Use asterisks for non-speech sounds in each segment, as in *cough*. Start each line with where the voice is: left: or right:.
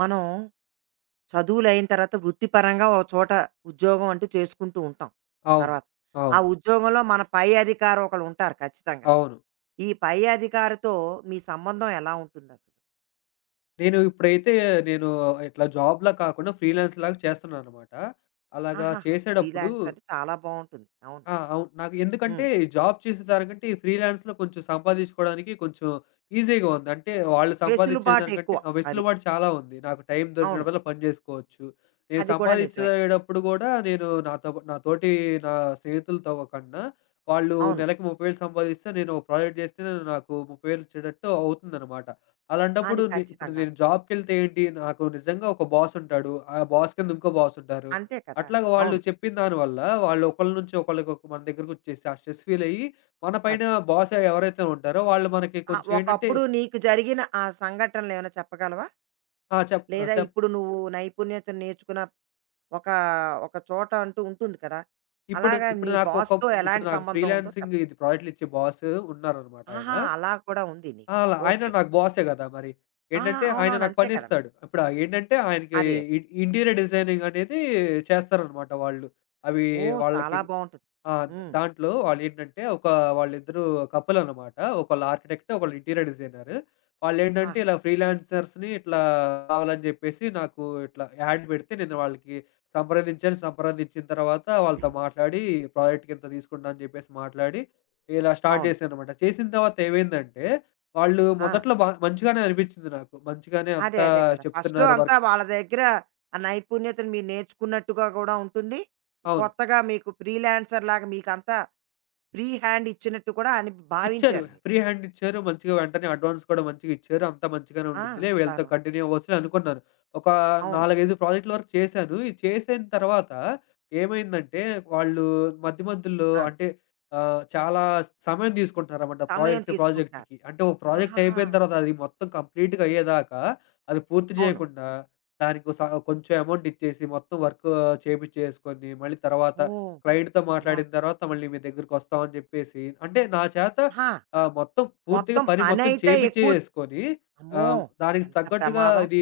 right: మనం చదువులయిన తర్వాత వృత్తిపరంగా ఒక చోట ఉద్యోగం అంటూ చేసుకుంటూ ఉంటాం.
left: అవును.
right: తర్వాత ఆ
left: అవును.
right: ఉద్యోగంలో మన పై అధికారి ఒకళ్ళు ఉంటారు ఖచ్చితంగా.
left: అవును.
right: ఈ పై అధికారితో మీ సంబంధం ఎలా ఉంటుందసలు?
left: నేను ఇప్పుడైతే నేను ఇట్లా జాబ్‌లా కాకుండా ఫ్రీలాన్స్‌లాగా చేస్తున్నాననమాట. అలాగా
right: ఆహాహా!
left: చేసేటప్పుడు
right: ఫ్రీలాన్స్ అంటే చాలా బావుంటుంది. అవును.
left: ఆ! అవును. నాకు ఎందుకంటే
right: హ్మ్.
left: జాబ్ చేసే దానికంటే ఈ ఫ్రీలాన్స్‌లో కొంచెం సంపాదించుకోవడానికి కొంచెం ఈజీగా ఉంది. అంటే వాళ్ళు సంపాదించే
right: వెసులుబాటు
left: దానికంటే
right: ఎక్కువ అది.
left: వెసులుబాటు చాలా ఉంది. నాకు టైం
right: అవును.
left: దొరికినప్పుడల్లా పని జేసుకోవచ్చు. నేను
right: అది కూడా నిజమే.
left: సంపాదించేటప్పుడు గూడా నేను నాతో పా నా తోటి నా స్నేహితులతో కన్నా వాళ్ళు
right: అవును.
left: నెలకి 30,000 సంపాదిస్తే నేను ఒక ప్రాజెక్ట్ జేస్తేనే నాకు 30,000 వచ్చేటట్టు అవుతుందనమాట. అలాంటప్పుడు
right: అది
left: ఇప్పుడు నేను
right: ఖచ్చితంగాను.
left: జాబ్‌కెళ్తే ఏంటి నాకు నిజంగా ఒక బాసుంటాడు. ఆ బాస్ కింద ఇంకో బాసుంటారు.
right: అంతే కదా!
left: అట్లాగా వాళ్ళు
right: అవును.
left: చెప్పిన దాని వల్ల వాళ్ళు ఒకళ్ళ నుంచి ఒకళ్ళకి ఒక మన దగ్గరకొచ్చేసి ఆ స్ట్రెస్ ఫీల్ అయ్యి, మన పైన
right: అది.
left: బాస్ ఎవరైతే ఉంటారో వాళ్ళు మనకి కొంచెం ఏంటంటే
right: ఒకప్పుడు నీకు జరిగిన ఆ సంఘటనలేమైనా చెప్పగలవా?
left: ఆ! చెప్ ఆ,
right: లేదా
left: చెప్
right: ఇప్పుడు నువ్వు నైపుణ్యతను నేర్చుకున్న ఒక ఒక చోట అంటూ ఉంటుంది కదా!
left: ఇప్పుడు
right: అలాగా
left: ఇప్పుడు
right: మీ
left: నాకు ఒక
right: బాస్‌తో
left: ఇప్పుడు
right: ఎలాంటి
left: నాకు
right: సంబంధం ఉందో చెప్ప.
left: ఫ్రీలాన్సింగ్ ఇది ప్రాజెక్ట్‌లు ఇచ్చే బాస్ ఉన్నారనమాట ఆయన.
right: ఆహా! అలా కూడా ఉంది
left: ఆ!
right: నీకు.
left: అలా ఆయన
right: ఓకే.
left: నాకు బాసే గదా! మరి.
right: ఆ!
left: ఏంటంటే ఆయన
right: అవునవును.
left: నాకు
right: అంతే కదా! మరి.
left: పనిస్తాడు. ఇప్పుడు ఆ ఏంటంటే ఆయనకి
right: అదే అదే.
left: ఇ ఇంటీరియర్ డిజైనింగ్ అనేది చేస్తారనమాట వాళ్ళు. అవి
right: ఓహ్!
left: వాళ్ళకి
right: చాలా బావుంటుంది.
left: ఆ! ద
right: హ్మ్.
left: దాంట్లో వాళ్ళేంటంటే, వాళ్ళిద్దరూ కపుల్ అనమాట. ఒకళ్ళు ఆర్కిటెక్ట్, ఒకళ్ళు ఇంటీరియర్ డిజైనర్. వాళ్ళేంటంటే,
right: ఆహ్,
left: ఇలా ఫ్రీలాన్సర్స్‌ని ఇట్లా కావాలని జెప్పేసి నాకు ఇట్లా యాడ్ పెడితే, నేను వాళ్ళకి సంప్రదించాను. సంప్రదించిన తర్వాత వాళ్ళతో మాట్లాడి, ప్రాజెక్ట్‌కి ఇంత తీసుకుంటా అని జెప్పేసి మాట్లాడి, ఇలా స్టార్ట్
right: అవును.
left: చేశాననమాట. చేసిన తర్వాత ఏమైందంటే, వాళ్ళు
right: ఆ!
left: మొదట్లో మంచిగానే అనిపించింది నాకు. మంచిగానే
right: అదే
left: అంతా
right: అదే కదా! ఫస్ట్‌లో
left: చెప్తున్నారు
right: అంతా
left: వర్క్.
right: వాళ్ళ దగ్గర ఆ నైపుణ్యతను మీరు నేర్చుకున్నట్టుగా కూడా ఉంటుంది. ఈ
left: అవును.
right: కొత్తగా మీకు ఫ్రీలాన్సర్‌లాగా మీకంతా ఫ్రీ హ్యాండ్ ఇచ్చినట్టు కూడా అని
left: ఇచ్చారు.
right: భావించారు మీరు.
left: ఫ్రీ హ్యాండ్ ఇచ్చారు. మంచిగా వెంటనే అడ్వాన్స్ కూడా మంచిగా ఇచ్చారు. అంతా మంచిగానే
right: ఆ!
left: ఉండిద్దిలే. వీళ్ళతో
right: అంతాను.
left: కంటిన్యూ అవ్వచ్చులే అనుకున్నాను. ఒక
right: అవును.
left: 4, 5 ప్రాజెక్ట్‌ల వరకు చేశాను. ఇది చేసిన తర్వాత ఏమైందంటే వాళ్ళు మధ్య మధ్యలో
right: ఆ!
left: అంటే చాలా సమయం తీసుకుంటున్నారన్నమాట
right: సమయం
left: ప్రాజెక్ట్
right: తీసుకుంటున్నారు.
left: ప్రాజెక్ట్‌కి. అంటే ఒక ప్రాజెక్ట్
right: ఆహాహా!
left: అయిపోయిన తర్వాత అది మొత్తం కంప్లీట్‌గా అయ్యేదాకా అది పూర్తి
right: అవును.
left: చేయకుండా దానికి ఒక స కొంచెం అమౌంట్ ఇచ్చేసి మొత్తం వర్క్ చేపిచ్చేసుకొని మళ్ళీ తర్వాత
right: ఓహ్!
left: క్లయింట్‌తో
right: అలా.
left: మాట్లాడిన తర్వాత మళ్ళీ మీ దగ్గరికొస్తామని చెప్పేసి అంటే నా చేత
right: ఆహా!
left: ఆ! మొత్తం పూర్తిగా
right: మొత్తం
left: పని మొత్తం
right: పనైతే ఎక్కువ.
left: చేపిచ్చేసుకొని
right: అమ్మో!
left: దానికి
right: ఎంత
left: తగ్గట్టుగా
right: ప్రమాదం.
left: ఇది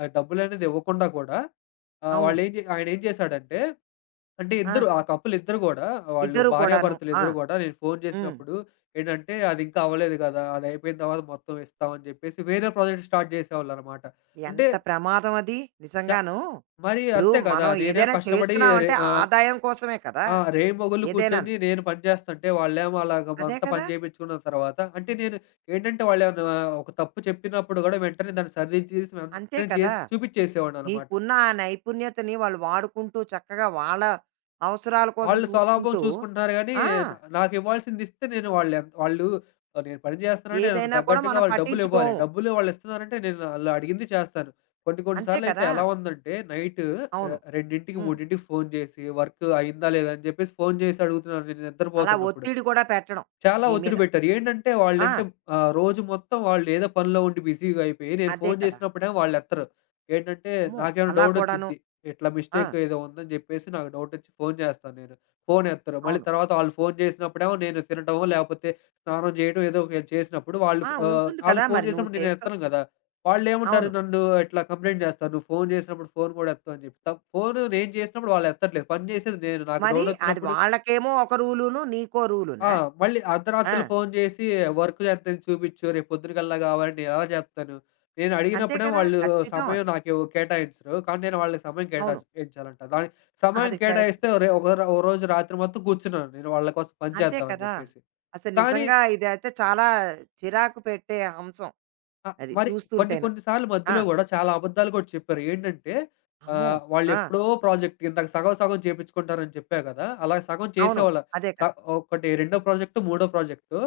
left: డబ్బులనేది ఇవ్వకుండా కూడా ఆహ్,
right: అవును.
left: వాళ్ళేం చే ఆయనేం చేశాడంటే అంటే ఇద్దరు ఆ
right: ఆహా!
left: కపుల్ ఇద్దరు గూడా వాళ్ళు
right: ఇద్దరు కూడాను. ఆ!
left: భార్యాభర్తలిద్దరూ గూడా నేను ఫోను
right: హ్మ్.
left: చేసినప్పుడు ఏంటంటే, "అదింకా అవ్వలేదు గదా! అదయిపోయిన తర్వాత మొత్తం ఇస్తాం" అని జెప్పేసి వేరే ప్రాజెక్ట్ స్టార్ట్ చేసేవాళ్ళనమాట. అంటే
right: ఎంత ప్రమాదం అది
left: చ
right: నిజంగాను.
left: మరి
right: ఇప్పుడు
left: అంతే గదా!
right: మనం
left: నేనేమో
right: ఏదైనా
left: కష్టపడి రె
right: చేస్తున్నామంటే
left: ఆహ్,
right: ఆదాయం కోసమే కదా!
left: ఆ! రేయింబవళ్ళు కూర్చొని
right: ఏదైనాను.
left: నేను పని చేస్తంటే, వాళ్ళేమో అలాగ
right: అదే
left: అంతా పని
right: కదా!
left: చేపించుకున్న తర్వాత అంటే నేను ఏంటంటే, వాళ్ళేమన్నా ఒక తప్పు చెప్పినప్పుడు గూడా వెంటనే దాన్ని సరిదిద్దేసి
right: అంతే
left: వెంటనే
right: కదా!
left: చేసి చూపిచ్చేసేవాడిననమాట.
right: నీకున్న ఆ నైపుణ్యతని వాళ్ళు వాడుకుంటూ చక్కగా వాళ్ళ అవసరాల కోసం
left: వాళ్ళు స్వలాభం
right: చూసుకుంటూ.
left: చూసుకుంటున్నారు గానీ,
right: ఆ!
left: నాకివ్వాల్సింది ఇస్తే నేను వాళ్ళ వాళ్ళు నేను పని చేస్తున్నానంటే దానికి
right: ఏదైనా కూడా
left: తగ్గట్టుగా
right: మనం
left: వాళ్ళు డబ్బులివ్వాలి.
right: పట్టించుకోము.
left: డబ్బులు వాళ్ళిస్తున్నారంటే నేను ఆళ్ళు అడిగింది చేస్తాను. కొన్ని కొన్ని
right: అంతే
left: సార్లయితే
right: కదా!
left: ఎలా ఉందంటే, నైటు
right: అవును.
left: 2కి,
right: హ్మ్.
left: 3కి ఫోను జేసి, వర్క్ అయిందా లేదా అని జెప్పేసి ఫోను జేసి అడుగుతున్నారు నేను
right: అలా
left: నిద్రపోతున్నప్పుడు.
right: ఒత్తిడి కూడా పెట్టడం
left: చాలా
right: నీ
left: ఒత్తిడి
right: మీద.
left: పెట్టారు. ఏంటంటే
right: ఆ!
left: వాళ్ళంటే రోజు మొత్తం వాళ్ళు ఏదో పనిలో ఉండి బిజీగా అయిపోయి, నేను
right: అదే
left: ఫోను
right: కదా!
left: చేసినప్పుడేమో వాళ్ళెత్తరు. ఏంటంటే
right: అమ్మో!
left: నాకేమైనా
right: అలా కూడాను.
left: డౌటొచ్చిద్ది. ఇట్లా
right: ఆ!
left: మిస్టేక్ ఏదో ఉందని జెప్పేసి నాకు డౌటొచ్చి ఫోను చేస్తాను నేను. ఫోను ఎత్తరు. మళ్ళీ
right: అవును.
left: తర్వాత వాళ్ళు ఫోను చేసినప్పుడేమో నేను తినటమో, లేపోతే స్నానం చేయడం ఏదో ఒకటి చేసినప్పుడు
right: ఆ! ఉంటుంది
left: వాళ్ళు
right: కదా!
left: ఫోను
right: మరి నువ్వు
left: చేసినప్పుడు నేను
right: చేస్తావు.
left: ఎత్తను గదా! వాళ్ళేమంటారు
right: అవును.
left: నన్ను ఇట్లా కంప్లెయింట్ జేస్తారు. "నువ్వు ఫోను చేసినప్పుడు ఫోను గూడా ఎత్తవు" అని జెప్పి. ఫోను నేను చేసినప్పుడు వాళ్ళు ఎత్తట్లేదు. పని చేసేది నేను. నాకు
right: మరి అది
left: డౌటొచ్చినప్పుడు
right: వాళ్ళకేమో ఒక రూలును, నీకో
left: ఆ!
right: రూలునా?
left: మళ్ళీ
right: ఆ!
left: అర్ధరాత్రులు ఫోను చేసి వర్క్ ఎంతైంది చూపిచ్చు, రేపు పొద్దునకల్లా కావాలని నేనెలా చెప్తాను? నేను
right: అంతే
left: అడిగినప్పుడేమో
right: కదా!
left: వాళ్ళు
right: ఖచ్చితం
left: సమయం
right: అది.
left: నాకు కేటాయించరు. కానీ నేను వాళ్ళకి సమయం
right: అవును.
left: కేటాయించాలంట. దానికి సమయం
right: అది కరెక్ట్.
left: కేటాయిస్తే ఒరే ఒక రోజు రాత్రి మొత్తం కూర్చున్నాను నేను వాళ్ళ కోసం పని
right: అంతే
left: చేద్దామని
right: కదా!
left: చెప్పేసి.
right: అసలు
left: కానీ
right: నిజంగా ఇదైతే చాలా చిరాకు పెట్టే అంశం.
left: ఆ!
right: అది
left: మరి కొన్ని
right: చూస్తుంటేను.
left: కొన్ని సార్లు
right: ఆ!
left: మధ్యలో గూడా చాలా అబద్ధాలు కూడా చెప్పారు. ఏంటంటే
right: అమ్మో! ఆ!
left: వాళ్ళెప్పుడో ప్రాజెక్ట్ ఇందాక సగం సగం చేపించుకుంటారని చెప్పా కదా! అలా సగం
right: అవును.
left: చేసేవాళ్ళ
right: అదే
left: స
right: కదా!
left: ఒకటి రెండో ప్రాజెక్ట్, మూడో ప్రాజెక్టు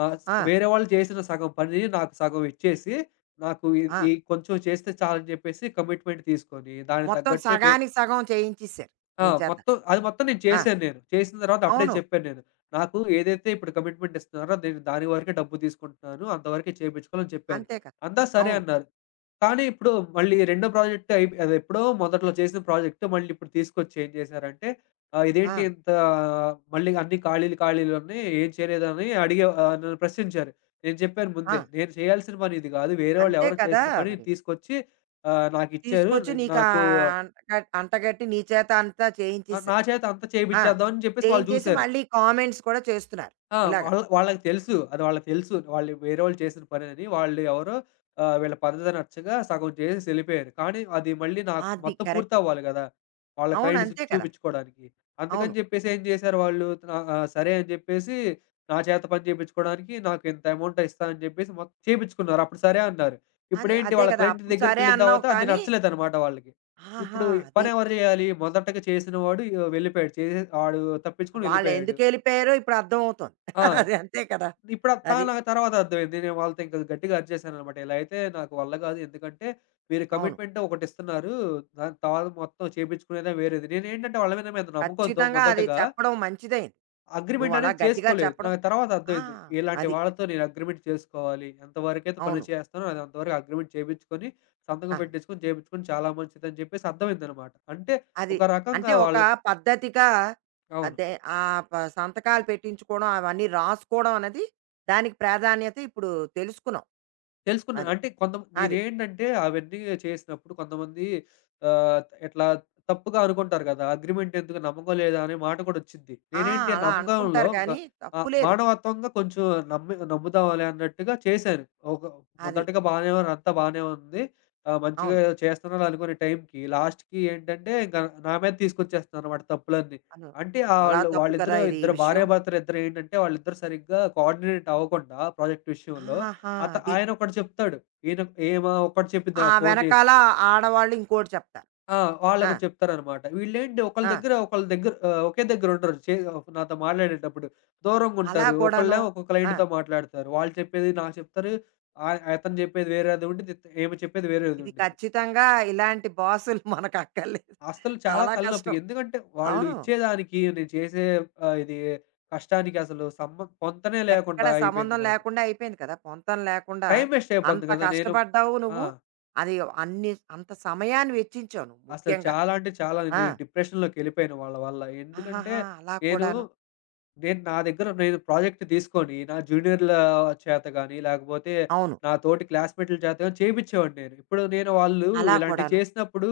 left: ఆహ్, స్
right: ఆ!
left: వేరే వాళ్ళు చేసిన సగం పని నాకు సగం ఇచ్చేసి, నాకు ఇది
right: ఆ!
left: ఈ కొంచెం చేస్తే చాలని చెప్పేసి కమిట్మెంట్ తీసుకొని, దానికి
right: మొత్తం
left: తగ్గట్టే పే
right: సగానికి సగం చేయించేసారు.
left: ఆ!
right: నీ చేత.
left: మొత్తం అది మొత్తం నేను
right: ఆ!
left: చేశాను నేను. చేసిన తర్వాత అప్పుడే
right: అవును.
left: చెప్పాను నేను. నాకు ఏదైతే ఇప్పుడు కమిట్‌మెంట్ ఇస్తున్నారో నేను దాని వరకే డబ్బు తీసుకుంటున్నాను. అంతవరకే చేపించుకోవాలని చెప్పాను.
right: అంతే కదా!
left: అంతా సరే
right: అవును.
left: అన్నారు. కానీ ఇప్పుడు మళ్ళీ రెండో ప్రాజెక్ట్ అయిపో అది ఎప్పుడో మొదట్లో చేసిన ప్రాజెక్ట్ మళ్ళీ ఇప్పుడు తీసుకొచ్చి ఏం చేశారంటే
right: ఆ!
left: ఇదేంటి ఇంత మళ్ళీ అన్ని ఖాళీలు ఖాళీలు ఉన్నాయి. ఏం చేయలేదని నన్ను ప్రశ్నించారు. నేను చెప్పాను
right: ఆ!
left: ముందే. నేను చేయాల్సిన పని ఇది కాదు. వేరే వాళ్ళు
right: అంతే
left: ఎవరో
right: కదా!
left: చేసిన పని
right: మరి.
left: తీసుకొచ్చి నాకిచ్చారు.
right: తీసుకొచ్చి నీకు
left: నాకు
right: అంటగట్టి నీ చేత అంతా
left: ఆ! నా
right: చేయించేసారు.
left: చేత అంతా
right: ఆ!
left: చేపిచ్చేద్దామని చెప్పేసి వాళ్ళు
right: చేయించేసి
left: జూసారు.
right: మళ్ళీ కామెంట్స్ కూడా చేస్తున్నారు.
left: ఆ!
right: ఇలాగ.
left: వాళ్ళకి తెలుసు. అది వాళ్ళకి తెలుసు. వాళ్ళు వేరే వాళ్ళు చేసిన పనని. వాళ్ళు ఎవరో వీళ్ళ పద్ధతి నచ్చక సగం చేసేసి ఎళ్ళిపోయారు. కానీ అది మళ్ళీ నాకు
right: అది
left: మొత్తం
right: కరెక్ట్.
left: పూర్తవ్వాలి గదా! వాళ్ళ
right: అవును.
left: క్లయింట్స్
right: అంతే కదా!
left: చూపించుకోవడానికి. అందుకని
right: అవును.
left: చెప్పేసి ఏం చేశారు వాళ్ళు సరే అని చెప్పేసి నా చేత పని చేపించుకోవడానికి నాకు ఇంత అమౌంట్ ఇస్తా అని చెప్పేసి మొత్తం చేపించుకున్నారు. అప్పుడు సరే అన్నారు.
right: అదే,
left: ఇప్పుడేంటి
right: అదే
left: వాళ్ళ
right: కదా!
left: క్లయింట్
right: అప్పుడు సరే
left: దగ్గరికెళ్ళిన
right: అన్నావు
left: తర్వాత అది
right: కానీ
left: నచ్చలేదన్నమాట వాళ్ళకి. ఇప్పుడు
right: ఆహా! అది.
left: పని ఎవరు చేయాలి? మొదటగా చేసినవాడు వెళ్ళిపోయాడు. చేసే వాడు తప్పించుకొని వెళ్ళిపోయాడు.
right: వాళ్ళెందుకెళ్ళిపోయారో ఇప్పుడు అర్థమవుతోంది.
left: ఆ!
right: *laughs* అది అంతే కదా!
left: ఇప్పుడు
right: అది.
left: నాకు తర్వాత అర్థమైంది. నేను వాళ్ళతో ఇంకా గట్టిగా అరిచేశాననమాట. ఇలా అయితే నాకు వల్ల గాదు. ఎందుకంటే మీరు
right: అవును.
left: కమిట్మెంట్ ఒకటిస్తున్నారు. దాని తర్వాత మొత్తం చేపించుకునేదే వేరేది. నేనేంటంటే వాళ్ళ మీద మీద నమ్మకంతో
right: ఖచ్చితంగా అది
left: మొదటగా
right: చెప్పడం మంచిదైంది.
left: అగ్రీమెంట్
right: నువ్వలా
left: అనేది
right: గట్టిగా
left: చేసుకోలేదు.
right: చెప్పడం.
left: నాకు తర్వాత
right: ఆ!
left: అర్థమైంది. ఇలాంటి
right: అది.
left: వాళ్ళతో నేను అగ్రీమెంట్ చేసుకోవాలి. ఎంతవరకైతే పని
right: అవును.
left: చేస్తానో అది అంతవరకు అగ్రీమెంట్ చేపించుకొని, సంతకం
right: ఆహా!
left: పెట్టించుకొని, చేపించుకొని చాలా మంచిదని చెప్పేసి అర్థమైందనమాట. అంటే
right: అది.
left: ఒక
right: అంటే
left: రకంగా
right: ఒక
left: వాళ్ళకి
right: పద్ధతిగా.
left: అవును.
right: అదే ఆ సంతకాలు పెట్టించుకోవడం, అవన్నీ రాసుకోవడం అన్నది దానికి ప్రాధాన్యత ఇప్పుడు తెలుసుకున్నాం.
left: తెలుసుకున్నా.
right: అది.
left: అంటే కొంత
right: అది.
left: నేనేంటంటే అవన్నీ చేసినప్పుడు కొంతమంది ఆహ్, ఇట్లా తప్పుగా అనుకుంటారు కదా! అగ్రీమెంట్ ఎందుకు నమ్మకం లేదా అనే మాట కూడా వచ్చిద్ది.
right: ఆ!
left: నేనేంటి ఆ
right: అలా
left: నమ్మకంలో
right: అనుకుంటారు కానీ తప్పు లేదు.
left: మానవత్వంగా కొంచెం నమ్మి నమ్ముదాంలే అన్నట్టుగా చేశాను. ఒక
right: అది.
left: మొదటగా బానే అంతా బానే ఉంది. మంచిగా
right: అవును.
left: చేస్తున్నాను అనుకునే టైంకి లాస్ట్‌కి ఏంటంటే ఇంక నా మీద తీసుకొచ్చేస్తున్నారన్నమాట తప్పులన్నీ.
right: అవును.
left: అంటే
right: చాలా
left: ఆళ్ళు
right: తప్పు కదా!
left: వాళ్ళిద్దరూ
right: ఇది ఈ
left: ఇద్దరు
right: విషయం.
left: భార్యాభర్తలిద్దరు ఏంటంటే వాళ్ళిద్దరూ సరిగ్గా కోఆర్డినేట్ అవ్వకుండా ప్రాజెక్ట్ విషయంలో
right: ఆహాహా! అది.
left: ఆయన ఒకటి చెప్తాడు. ఈయన ఈమె ఒకటి చెప్పిద్ది
right: ఆ
left: నాకు ఫోను చేసి.
right: వెనకాల ఆడవాళ్ళు ఇంకోటి చెప్తారు.
left: ఆ!
right: ఆ!
left: వాళ్ళొకటి చెప్తారనమాట. వీళ్ళేంటి ఒకళ్ళ
right: ఆ!
left: దగ్గర ఒకళ్ళ దగ్గర ఒకే దగ్గర ఉండరు. నాతో మాట్లాడేటప్పుడు.
right: అలా
left: దూరంగుంటారు.
right: కూడాను.
left: ఒకళ్ళేమో ఒక
right: ఆ!
left: క్లయింట్‌తో మాట్లాడతారు. వాళ్ళు చెప్పేది నాకు చెప్తారు. అతను చెప్పేది వేరేది ఉండిద్ది. ఈమె చెప్పేది వేరేది
right: ఇది
left: ఉండిద్ది.
right: ఖచ్చితంగా ఇలాంటి బాసులు మనకు అక్కర్లేదు.
left: అసలు చాలా
right: చాలా
left: తలనొప్పి.
right: కష్టం.
left: ఎందుకంటే వాళ్ళు
right: అవును.
left: ఇచ్చేదానికి నేను చేసే ఆహ్, ఇది కష్టానికి అసలు పొంతనే
right: ఎక్కడ
left: లేకుండా అయిపోయింది
right: సంబంధం
left: నాకు.
right: లేకుండా అయిపోయింది కదా! పొంతన లేకుండా
left: టైమ్ వేస్ట్ అయిపోద్ది
right: అంత
left: కదా! నేను
right: కష్టపడ్డావు
left: ఆ!
right: నువ్వు. అది అన్ని అంత సమయాన్ని వెచ్చించావు నువ్వు
left: అసలు
right: ముఖ్యంగా.
left: చాలా అంటే చాలా
right: ఆ!
left: నేను డిప్రెషన్‌లోకెళ్ళిపోయాను వాళ్ళ వల్ల. ఎందుకంటే
right: ఆహాహా! అలా
left: నేను,
right: కూడాను.
left: నేను నా దగ్గర నేను ప్రాజెక్ట్ తీసుకొని నా జూనియర్‌ల చేత గాని, లేకపోతే
right: అవును.
left: నా తోటి క్లాస్‌మేట్‌ల చేత గాని చేపిచ్చేవాడిని నేను. ఇప్పుడు నేను వాళ్ళు
right: అలా
left: ఇలాంటివి
right: కూడాను.
left: చేసినప్పుడు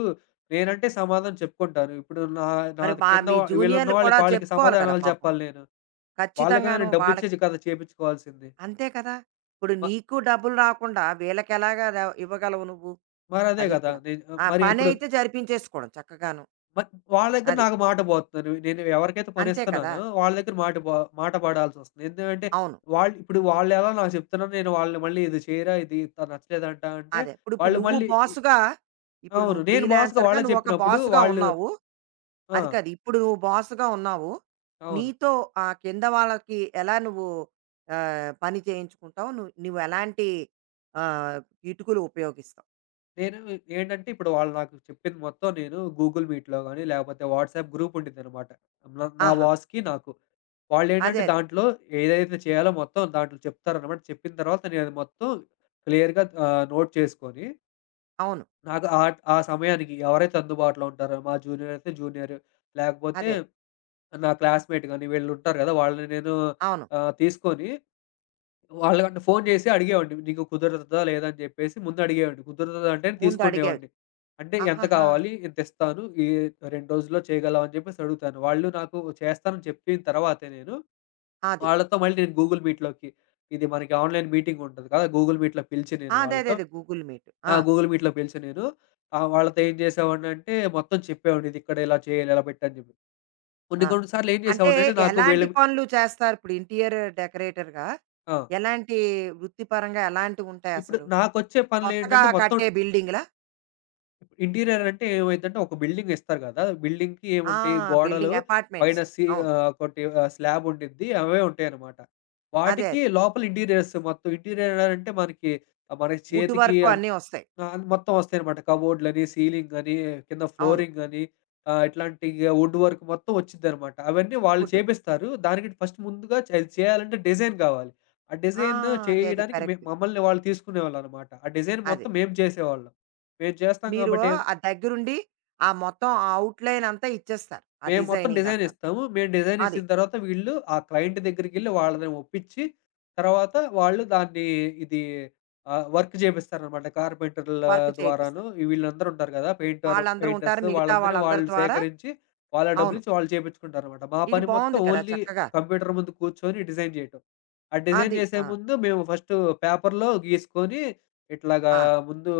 left: నేనంటే సమాధానం చెప్పుకుంటాను. ఇప్పుడు నా నా
right: మరి
left: కింద
right: మీ
left: వీళ్ళున్న
right: జూనియర్‌లు
left: వాళ్ళకి
right: కూడా
left: వాళ్ళకి
right: చెప్పుకోవాలి కదా
left: సమాధానాలు
right: పాపం.
left: చెప్పాలి నేను. వాళ్ళకి నేను
right: ఖచ్చితంగాను వాళ్ళకి
left: డబ్బులిచ్చే కదా చేపిచ్చుకోవాల్సింది.
right: అంతే కదా! ఇప్పుడు
left: మ
right: నీకు డబ్బులు రాకుండా వీళ్ళకెలాగా ఇవ్వగలవు నువ్వు?
left: మరదే
right: అది
left: కదా!
right: కూడా.
left: నేను
right: ఆ
left: మరి ఇప్పుడు
right: పనైతే జరిపించేసుకోవడం చక్కగాను.
left: మ వాళ్ళ దగ్గర
right: అది.
left: నాకు మాట పోతున్నారు. నేను ఎవరికైతే
right: అంతే కదా!
left: పనిస్తున్నానో వాళ్ళ దగ్గర మాట పడాల్సొస్తుంది. ఎందుకంటే
right: అవును.
left: వాళ్ళు ఇప్పుడు వాళ్ళెలా నాకు చెప్తున్నారు. నేను వాళ్ళని మళ్ళీ ఇది చేయరా, ఇది త నచ్చలేదంట అంటే
right: అదే. ఇప్పుడు ఇప్పుడు
left: వాళ్ళు
right: నువ్వు
left: మళ్ళీ ఇ
right: బాస్‌గా. ఇప్పుడు
left: అవును.
right: నువ్వు
left: నేను బాస్‌గా
right: ఫ్రీలాన్సర్‌గా
left: వాళ్ళకి
right: ఒక
left: చెప్పినప్పుడు
right: బాస్‌గా
left: వాళ్ళు
right: ఉన్నావు.
left: ఆ!
right: అది కాదు. ఇప్పుడు నువ్వు బాస్‌గా ఉన్నావు.
left: అవును.
right: నీతో ఆ కింద వాళ్ళకి ఎలా నువ్వు పని చేయించుకుంటావు? నువ్వెలాంటి ఆహ్, కిటుకులు ఉపయోగిస్తావు?
left: నేను ఏంటంటే ఇప్పుడు వాళ్ళు నాకు చెప్పింది మొత్తం నేను గూగుల్ మీట్‌లో గాని, లేకపోతే వాట్సాప్ గ్రూప్ ఉండిద్దనమాట. నా నా
right: ఆహాహా!
left: బాస్‌కి నాకు.
right: అదే
left: వాళ్ళేంటంటే
right: అది.
left: దాంట్లో ఏదైతే చేయాలో మొత్తం దాంట్లో చెప్తారనమాట. చెప్పిన తర్వాత నేను అది మొత్తం క్లియర్‌గా నోట్ చేసుకొని
right: అవును.
left: నాకు ఆ ఆ సమయానికి ఎవరైతే అందుబాటులో ఉంటారో మా జూనియర్ అయితే జూనియర్. లేకపోతే
right: అదే. అది
left: నా క్లాస్‌మేట్ గాని వీళ్ళుంటారు గదా! వాళ్ళని నేను
right: అవును.
left: తీసుకొని వాళ్ళకంటే ఫోను జేసి అడిగేవాడిని. "నీకు కుదురుతదా? లేదా?" అని జెప్పేసి ముందు అడిగేవాడిని. కుదురుతదా అంటేనే
right: ముందు అడిగేవి.
left: తీసుకునేవాడిని. అంటే ఎంత
right: ఆహాహా!
left: కావాలి? ఇంతిస్తాను. ఈ 2 రోజుల్లో చేయగలవా? అని జెప్పేసి అడుగుతాను. వాళ్ళు నాకు చేస్తానని చెప్పిన తర్వాతే నేను
right: అది.
left: వాళ్ళతో మళ్ళీ నేను గూగుల్ మీట్‌లోకి ఇది మనకి ఆన్‌లైన్ మీటింగ్ ఉంటది కదా! గూగుల్ మీట్‌లో పిలిచి నేను
right: ఆ! అదే అదే
left: వాళ్ళతో
right: అదే గూగుల్ మీట్.
left: ఆ!
right: ఆ!
left: గూగుల్ మీట్‌లో పిలిచా నేను. వాళ్ళతో ఏం చేసేవాడినంటే మొత్తం చెప్పేవాడిని. ఇది ఇక్కడ ఇలా చేయాలి, ఇలా పెట్టు అని చెప్పి. కొన్ని
right: ఆ!
left: కొన్ని సార్లు ఏం
right: అంటే
left: చేసేవాడినంటే నాకు వీళ్ళ
right: ఎలాంటి
left: మీ
right: పనులు చేస్తారు? ఇప్పుడు ఇంటీరియర్ డెకరేటర్‌గా
left: ఆ!
right: ఎలాంటి వృత్తిపరంగా
left: ఇప్పుడు
right: ఎలాంటివుంటాయసలు?
left: నాకొచ్చే
right: కొత్తగా
left: పనులేంటంటే మొత్తం
right: కట్టే బిల్డింగ్‌లా?
left: ఇంటీరియర్ అంటే ఏమైద్దంటే ఒక బిల్డింగ్ ఇస్తారు కదా! బిల్డింగ్‌కి
right: ఆ!
left: ఏముంటాయి గోడలు
right: బిల్డింగ్ అపార్ట్‌మెంట్స్.
left: పైన సి
right: అవును.
left: ఆహ్, ఒకటి ఆహ్, స్లాబ్ ఉండిద్ది. అవే ఉంటాయన్నమాట.
right: అదే
left: వాటికి
right: అదే.
left: లోపల ఇంటీరియర్స్ మొత్తం ఇంటీరియర్ అంటే మనకి, మనకి
right: వుడ్
left: చేతికి
right: వర్కు
left: అం
right: అన్నీ వస్తాయి.
left: ఆ! అది మొత్తం వస్తాయనమాట. కబోర్డ్‌లని, సీలింగని, కింద
right: అవును.
left: ఫ్లోరింగని ఇట్లాంటి ఇగ వుడ్ వర్క్ మొత్తం వచ్చిద్దనమాట. అవన్నీ వాళ్ళు
right: వుడ్.
left: చేపిస్తారు. దానికి ఫస్ట్ ముందుగా చే అది చేయాలంటే డిజైన్ కావాలి. ఆ
right: ఆ!
left: డిజైన్
right: అదే అదే.
left: చేయడానికి
right: కరెక్ట్.
left: మమ్మల్ని వాళ్ళు తీసుకునేవాళ్ళనమాట. ఆ డిజైన్
right: అదే.
left: మొత్తం మేము చేసేవాళ్ళం. మేము చేస్తాం
right: మీరు
left: కాబట్టి
right: ఆ దగ్గరుండి ఆ మొత్తం ఆ ఔట్‌లైన్ అంతా ఇచ్చేస్తారు. ఆ
left: మేము మొత్తం
right: డిజైనింగ్
left: డిజైన్
right: అంతాను.
left: ఇస్తాము. మేము డిజైన్
right: అది.
left: ఇచ్చిన తర్వాత వీళ్ళు ఆ క్లయింట్ దగ్గరికెళ్ళి వాళ్ళని ఒప్పించి, తర్వాత వాళ్ళు దాన్ని ఇది వర్క్ చేపిస్తారనమాట. కార్పెంటర్‌ల
right: వర్క్
left: ద్వారాను
right: చేయిపిస్తారు.
left: వీళ్ళందరూ ఉంటారు కదా! పెయింటర్,
right: వాళ్ళందరూ ఉంటారు.
left: పెయింటర్స్
right: మిగతా
left: వాళ్ళందరిని
right: వాళ్ళందరి
left: వాళ్ళు
right: ద్వారా
left: సేకరించి, వాళ్ళ
right: అవును.
left: డబ్బులిచ్చి వాళ్ళు చేపించుకుంటారనమాట. మా
right: ఇది
left: పని మొత్తం
right: బావుంది కదా!
left: ఓన్లీ
right: చక్కగా.
left: కంప్యూటర్ ముందు కూర్చొని డిజైన్ చేయటం. ఆ డిజైన్
right: అది.
left: చేసే
right: ఆ!
left: ముందు మేము ఫస్టు పేపర్‌లో గీసుకొని, ఇట్లాగా
right: ఆ!
left: ముందు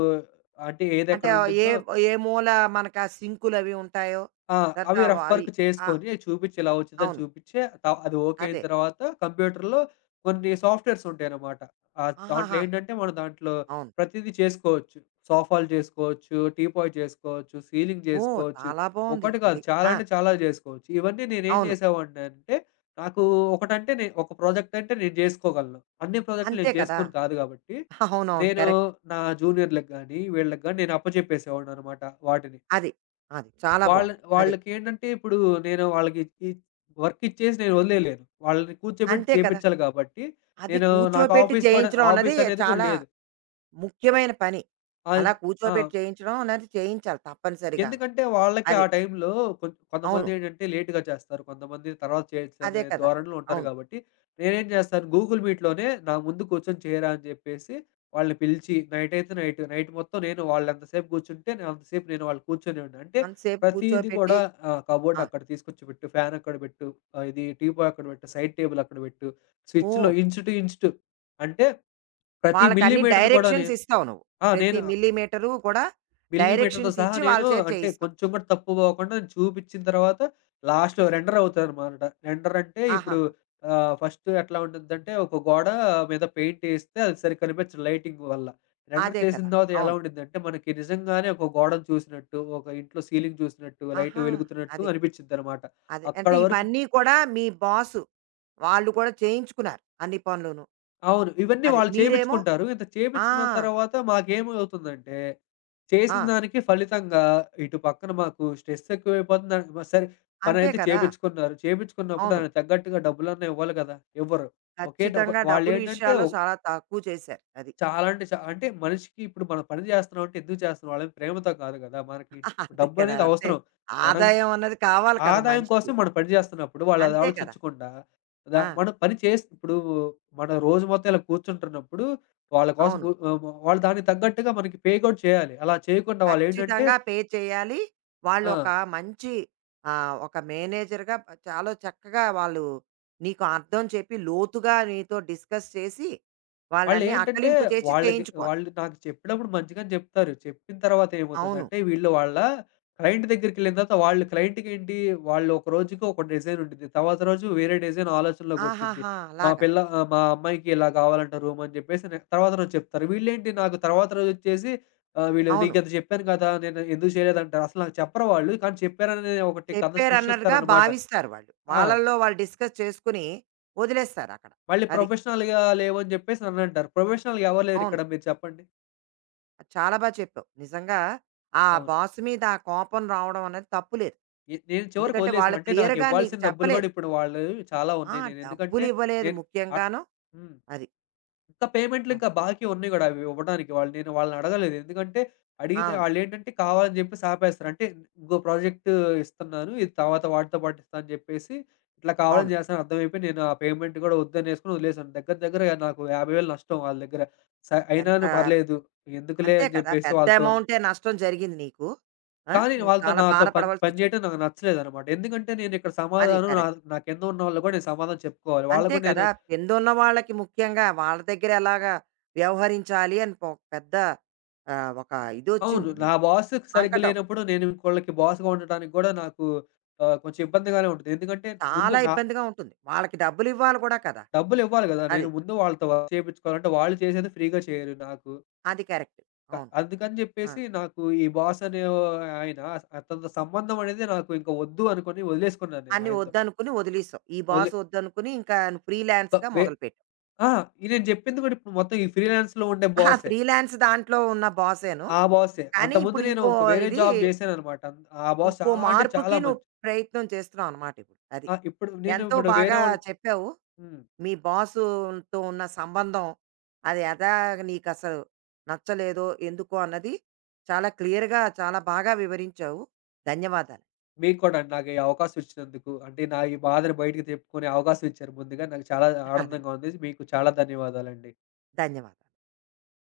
left: అంటే
right: అంటే ఏ
left: ఏదెక్కడుండిద్దో
right: ఏ మూల మనకు ఆ సింకులవి ఉంటాయో
left: ఆ!
right: తర్వాత
left: అవి
right: వ
left: రఫ్ వర్క్
right: అయి ఆ!
left: చేసుకొని చూపిచ్చి ఇలా వచ్చిందని
right: అవును.
left: చూపిచ్చి అది ఓకే అయిన
right: అదే.
left: తర్వాత కంప్యూటర్‌లో కొన్ని సాఫ్ట్‌వేర్స్ ఉంటాయన్నమాట. దాంట్లో
right: ఆహాహా!
left: ఏంటంటే మనం దాంట్లో
right: అవును.
left: ప్రతీదీ చేసుకోవచ్చు. సోఫాలు చేసుకోవచ్చు, టీపాయ్ చేసుకోవచ్చు, సీలింగ్
right: ఓహ్!
left: చేసుకోవచ్చు.
right: చాలా బావుంది.
left: ఒకటి కాదు
right: అది.
left: చాలా
right: ఆ!
left: అంటే చాలా చేసుకోవచ్చు. ఇవన్నీ నేనేం
right: అవును.
left: చేసేవాడినంటే నాకు ఒకటంటే నే ఒక ప్రాజెక్ట్ అంటే నేను చేసుకోగలను. అన్ని ప్రాజెక్టులు
right: అంతే
left: నేను
right: కదా!
left: చేసుకోను కాదు కాబట్టి
right: *laughs* అవునవును.
left: నేను
right: కరెక్ట్.
left: నా జూనియర్‌లకి గానీ వీళ్ళకి గానీ నేను అప్పచెప్పేసేవాడినన్నమాట వాటిని.
right: అది. అది. చాలా బావుంది. అది.
left: వాళ్ళకేంటంటే ఇప్పుడు నేను వాళ్ళకి ఈ వర్క్ ఇచ్చేసి నేను వదిలేయలేను. వాళ్ళని కూర్చోబెట్టి
right: అంతే కదా!
left: చేపిచ్చాలి కాబట్టి,
right: అది
left: నేను నాకు
right: కూర్చోపెట్టి చేయించడం అన్నది
left: ఆఫీస్ అనేది కూడా
right: చాలా
left: లేదు. అ
right: ముఖ్యమైన పని. అలా
left: అది ఆ!
right: కూర్చోపెట్టి చేయించడం అన్నది చేయించాలి తప్పనిసరిగాను.
left: ఎందుకంటే వాళ్ళకి ఆ
right: అది.
left: టైంలో కొంచెం
right: అవును.
left: కొంతమందేంటంటే లేట్‌గా చేస్తారు. కొంతమంది తర్వాత చేయొచ్చనే
right: అదే కదా!
left: ధోరణిలో ఉంటారు
right: అవును.
left: కాబట్టి, నేనేం చేస్తాను గూగుల్ మీట్‌లోనే నా ముందు కూర్చొని చేయరా అని చెప్పేసి వాళ్ళని పిలిచి నైట్ అయితే నైట్, నైట్ మొత్తం వాళ్ళు ఎంతసేపు కూర్చుంటే నేను అంతసేపు వాళ్ళు కూర్చొనేవాడిని. అంటే
right: అంతసేపు
left: ప్రతీది కూడా
right: కూర్చోపెట్టి.
left: కబోర్డ్
right: ఆ!
left: అక్కడ తీసుకొచ్చి పెట్టు, ఫ్యాన్ అక్కడ పెట్టు, ఇది టీపాయ్ అక్కడ పెట్టు, సైడ్ టేబుల్ అక్కడ పెట్టు, స్విచ్‌లో
right: oh!
left: Inch to inch to అంటే ప్రతి
right: వాళ్ళకన్ని
left: మిల్లీమీటర్ కూడా
right: డైరెక్షన్స్
left: నేను
right: ఇస్తావు నువ్వు.
left: ఆ! నేను
right: ప్రతి మిల్లీమీటరు కూడా
left: మిల్లీమీటర్‌తో
right: డైరెక్షన్స్
left: సహా
right: ఇచ్చి వాళ్ళ
left: నేను
right: చేత
left: అంటే
right: చేయిస్తావు.
left: కొంచెం కూడా తప్పు పోకుండా నేను చూపిచ్చిన తర్వాత లాస్ట్‌లో రెండర్ అవుతాదనమాట. రెండర్ అంటే ఇప్పుడు
right: ఆహాహా!
left: ఫస్ట్ ఎట్లా ఉండిద్దంటే ఒక గోడ మీద పెయింట్ ఏస్తే అది సరిగ్గా కనిపించదు లైటింగ్ వల్ల. రెండర్
right: అదే
left: చేసిన
right: కదా!
left: తర్వాత ఎలా
right: అవును.
left: ఉండిద్దంటే మనకి నిజంగానే ఒక గోడను చూసినట్టు, ఒక ఇంట్లో సీలింగ్ చూసినట్టు, లైట్
right: ఆహా!
left: వెలుగుతున్నట్టు
right: అది.
left: అనిపిచ్చిద్దనమాట.
right: అదే.
left: అక్కడ
right: అంటే
left: వరకు
right: ఇవన్నీ కూడా మీ బాసు వాళ్ళు కూడా చేయించుకున్నారు అన్ని పనులును.
left: అవును. ఇవన్నీ
right: అది.
left: వాళ్ళు
right: మీరేమో
left: చేపిచ్చుకుంటారు. ఇంత
right: ఆ!
left: చేపిచ్చుకున్న తర్వాత మాకేమవుతుందంటే చేసిన
right: ఆ!
left: దానికి ఫలితంగా ఇటు పక్కన మాకు స్ట్రెస్ ఎక్కువైపోతుంది. దానికి మ సరే
right: అంతే
left: పనైతే
right: కదా!
left: చేపించుకున్నారు. చేపించుకున్నప్పుడు
right: అవును.
left: దానికి తగ్గట్టుగా డబ్బులన్నా ఇవ్వాలి కదా! ఇవ్వరు. ఒకే ఒక
right: ఖచ్చితంగా డబ్బులు
left: వాళ్ళేంటంటే
right: విషయాల్లో
left: ఒ
right: చాలా తక్కువ చేశారు. అది.
left: చాలా అంటే చా అంటే మనిషికి ఇప్పుడు మనం పని చేస్తున్నాం అంటే ఎందుకు చేస్తున్నాం? వాళ్ళేం ప్రేమతో కాదు కదా! మనకి
right: *laughs* అంతే కదా!
left: డబ్బనేది
right: అంతే.
left: అవసరం. మనం
right: ఆదాయం అన్నది కావాలి కదా
left: ఆదాయం
right: మనిషికి.
left: కోసం మనం పని చేస్తున్నప్పుడు వాళ్ళది
right: అంతే కదా!
left: ఆలోచించకుండా
right: ఆ!
left: మనం పని చేసి ఇప్పుడు మనం రోజు మొత్తం ఇలా కూర్చుంటున్నప్పుడు
right: అవును.
left: వాళ్ళు దానికి తగ్గట్టుగా మనకి పే కూడా చేయాలి. అలా చేయకుండా వాళ్ళేంటంటే
right: ఖచ్చితంగా పే చేయాలి. వాళ్ళు
left: ఆ!
right: ఒక మంచి ఒక మేనేజర్‌గా చాలా చక్కగా వాళ్ళు నీకు అర్థం చెప్పి, లోతుగా నీతో డిస్కస్ చేసి, వాళ్ళన్నీ
left: వాళ్ళేంటంటే
right: అకలింపు చేసి చేయించుకోవాలి.
left: వాళ్ళు నాకు చెప్పినప్పుడు మంచిగానే చెప్తారు. చెప్పిన తర్వాత
right: అవును.
left: ఏమవుతదంటే వీళ్ళు వాళ్ళ క్లయింట్ దగ్గరికెళ్ళిన తర్వాత వాళ్ళు క్లయింట్‌కేంటి వాళ్ళు ఒక రోజుకి ఒక డిజైన్ ఉండిద్ది. తర్వాత రోజు వేరే డిజైన్ ఆలోచనలోకొచ్చిద్ది.
right: ఆహాహా! అలాగా.
left: మా అమ్మాయికి ఇలా కావాలంట రూమ్ అని చెప్పేసి తర్వాత రోజు చెప్తారు. వీళ్ళేంటి నాకు తర్వాత రోజొచ్చేసి వీళ్ళు
right: అవును.
left: నీకింత చెప్పాను కదా! నేను ఎందుకు చేయలేదంటారు. అసలు నాకు చెప్పరు వాళ్ళు. కానీ చెప్పారనే ఒకటి కథ
right: చెప్పారన్నట్టుగా
left: సృష్టిస్తారనమాట.
right: భావిస్తారు వాళ్ళు.
left: ఆ!
right: వాళ్ళల్లో వాళ్ళు డిస్కస్ చేసుకుని వదిలేస్తారక్కడ.
left: మళ్ళీ
right: అది.
left: ప్రొఫెషనల్‌గా లేవని చెప్పేసి నన్నంటారు. ప్రొఫెషనల్‌గా ఎవరు
right: అవును.
left: లేరిక్కడ మీరు చెప్పండి?
right: అది చాలా చెప్పావు. నిజంగా ఆ
left: అవును.
right: బాస్ మీద ఆ కోపం రావడం అనేది తప్పు లేదు.
left: నేను చివరికి
right: ఎందుకంటే
left: వదిలేసాను.
right: వాళ్ళు
left: అంటే
right: క్లియర్‌గా నీకు
left: నాకివ్వాల్సిన డబ్బులు గూడా
right: చెప్పలేదు.
left: ఇప్పుడు వాళ్ళవి చాలా
right: ఆ!
left: ఉన్నాయి. నేనెందుకంటే
right: డబ్బులు ఇవ్వలేదు
left: నేను ఆహ్,
right: ముఖ్యంగాను.
left: హ్మ్.
right: అది.
left: ఇంకా
right: ఆ!
left: పేమెంట్‌లింకా బాకీ ఉన్నాయి గూడా అవి ఇవ్వడానికి. నేను వాళ్ళనడగలేదు. ఎందుకంటే అడిగితే
right: అవును.
left: ఆళ్ళేంటంటే కావాలని జెప్పేసి ఆపేస్తారు. అంటే ఇంకో ప్రాజెక్ట్ ఇస్తున్నాను. ఇది తర్వాత వాటితో పాటు ఇస్తా అని జెప్పేసి ఇట్లా కావాలని
right: అవును.
left: జేస్తున్నారని అర్థమైపోయి నేను ఆ పేమెంట్ గూడా వద్దనేసుకొని వదిలేసాను. దగ్గర దగ్గర నాకు 50,000 నష్టం వాళ్ళ దగ్గర.
right: ఎంత
left: అయినాను పర్లేదు ఎందుకులే
right: అంతే
left: అని
right: కదా!
left: జెప్పేసి
right: పెద్ద
left: వాళ్ళతో
right: అమౌంటే నష్టం జరిగింది నీకు. ఆ!
left: కానీ
right: నువ్వు
left: వాళ్ళతో
right: చాలా
left: నాతో పని పని
right: బాధపడవలసొచ్చింది.
left: చేయటం నాకు నచ్చలేదనమాట. ఎందుకంటే నేనిక్కడ
right: అది
left: సమాధానం నా
right: కరెక్ట్.
left: నా కింద ఉన్నవాళ్ళకి గూడా నేను సమాధానం చెప్పుకోవాలి. వాళ్ళకి
right: అంతే
left: గూడా నేను
right: కదా! కిందున్న వాళ్ళకి ముఖ్యంగా వాళ్ళ దగ్గర ఎలాగా వ్యవహరించాలి అని ఒక పెద్ద ఒక
left: అవును.
right: ఇదొచ్చింది
left: నా
right: నీకు ఇక్కడ.
left: బాస్ సరిగ్గా
right: సంకటం.
left: లేనప్పుడు నేను ఇంకోళ్ళకి బాస్‌గా ఉండటానికి గూడా నాకు కొంచెం ఇబ్బందిగానే ఉంటది. ఎందుకంటే ముందు
right: చాలా
left: నా
right: ఇబ్బందిగా ఉంటుంది. వాళ్ళకి డబ్బులు ఇవ్వాలి కూడా కదా!
left: డబ్బులివ్వాలి గదా! నేను
right: అది.
left: ముందు వాళ్ళతో వర్క్ చేపిచ్చుకోవాలంటే వాళ్ళు చేసేది ఫ్రీగా చేయరు నాకు.
right: అది కరెక్ట్. అవును.
left: అందుకని
right: ఆ!
left: జెప్పేసి నాకు ఈ బాస్ అనే ఓ ఆయన అతనితో సంబంధం అనేది నాకు ఇంక వద్దు అనుకోని వదిలేసుకున్నాను నేను
right: అన్ని
left: ఆయనతో.
right: వద్దనుకుని వదిలేసావు. ఈ
left: వదిలే
right: బాస్ వద్దనుకుని ఇంకా
left: క
right: ఫ్రీలాన్స్‌గా
left: వే
right: మొదలుపెట్టావు.
left: ఆ! ఈ నేను జెప్పింది గూడా ఇప్పుడు మొత్తం ఈ ఫ్రీలాన్స్‌లో ఉండే
right: అహా!
left: బాసే.
right: ఫ్రీలాన్స్ దాంట్లో ఉన్న బాసేను.
left: ఆ బాసే.
right: కానీ
left: అంతకుముందు
right: ఇప్పుడు
left: నేను
right: ఇంకో
left: ఒక వేరే
right: ఇది,
left: జాబ్ జేశాననమాట. ఆ బాస్
right: ఇంకో
left: చాలా అంటే చాలా
right: మార్పుకి నువ్వు
left: మంచి
right: ప్రయత్నం చేస్తున్నావనమాట ఇప్పుడు. అది.
left: ఆ! ఇప్పుడు నేను
right: ఎంతో
left: ఇప్పుడు వేరే
right: బాగా
left: వాళ్ళు
right: చెప్పావు.
left: హ్మ్.
right: మీ బాసుతో ఉన్న సంబంధం, అది ఎలాగ నీకసలు నచ్చలేదో, ఎందుకో అన్నది చాలా క్లియర్‌గా, చాలా బాగా వివరించావు. ధన్యవాదాలు.
left: మీకు కూడా అండి. నాకు ఈ అవకాశం ఇచ్చినందుకు. అంటే నా ఈ బాధను బయటకి చెప్పుకునే అవకాశం ఇచ్చారు ముందుగా. నాకు చాలా ఆనందంగా
right: *laughs*
left: ఉంది. మీకు చాలా ధన్యవాదాలండి.
right: ధన్యవాదాలు.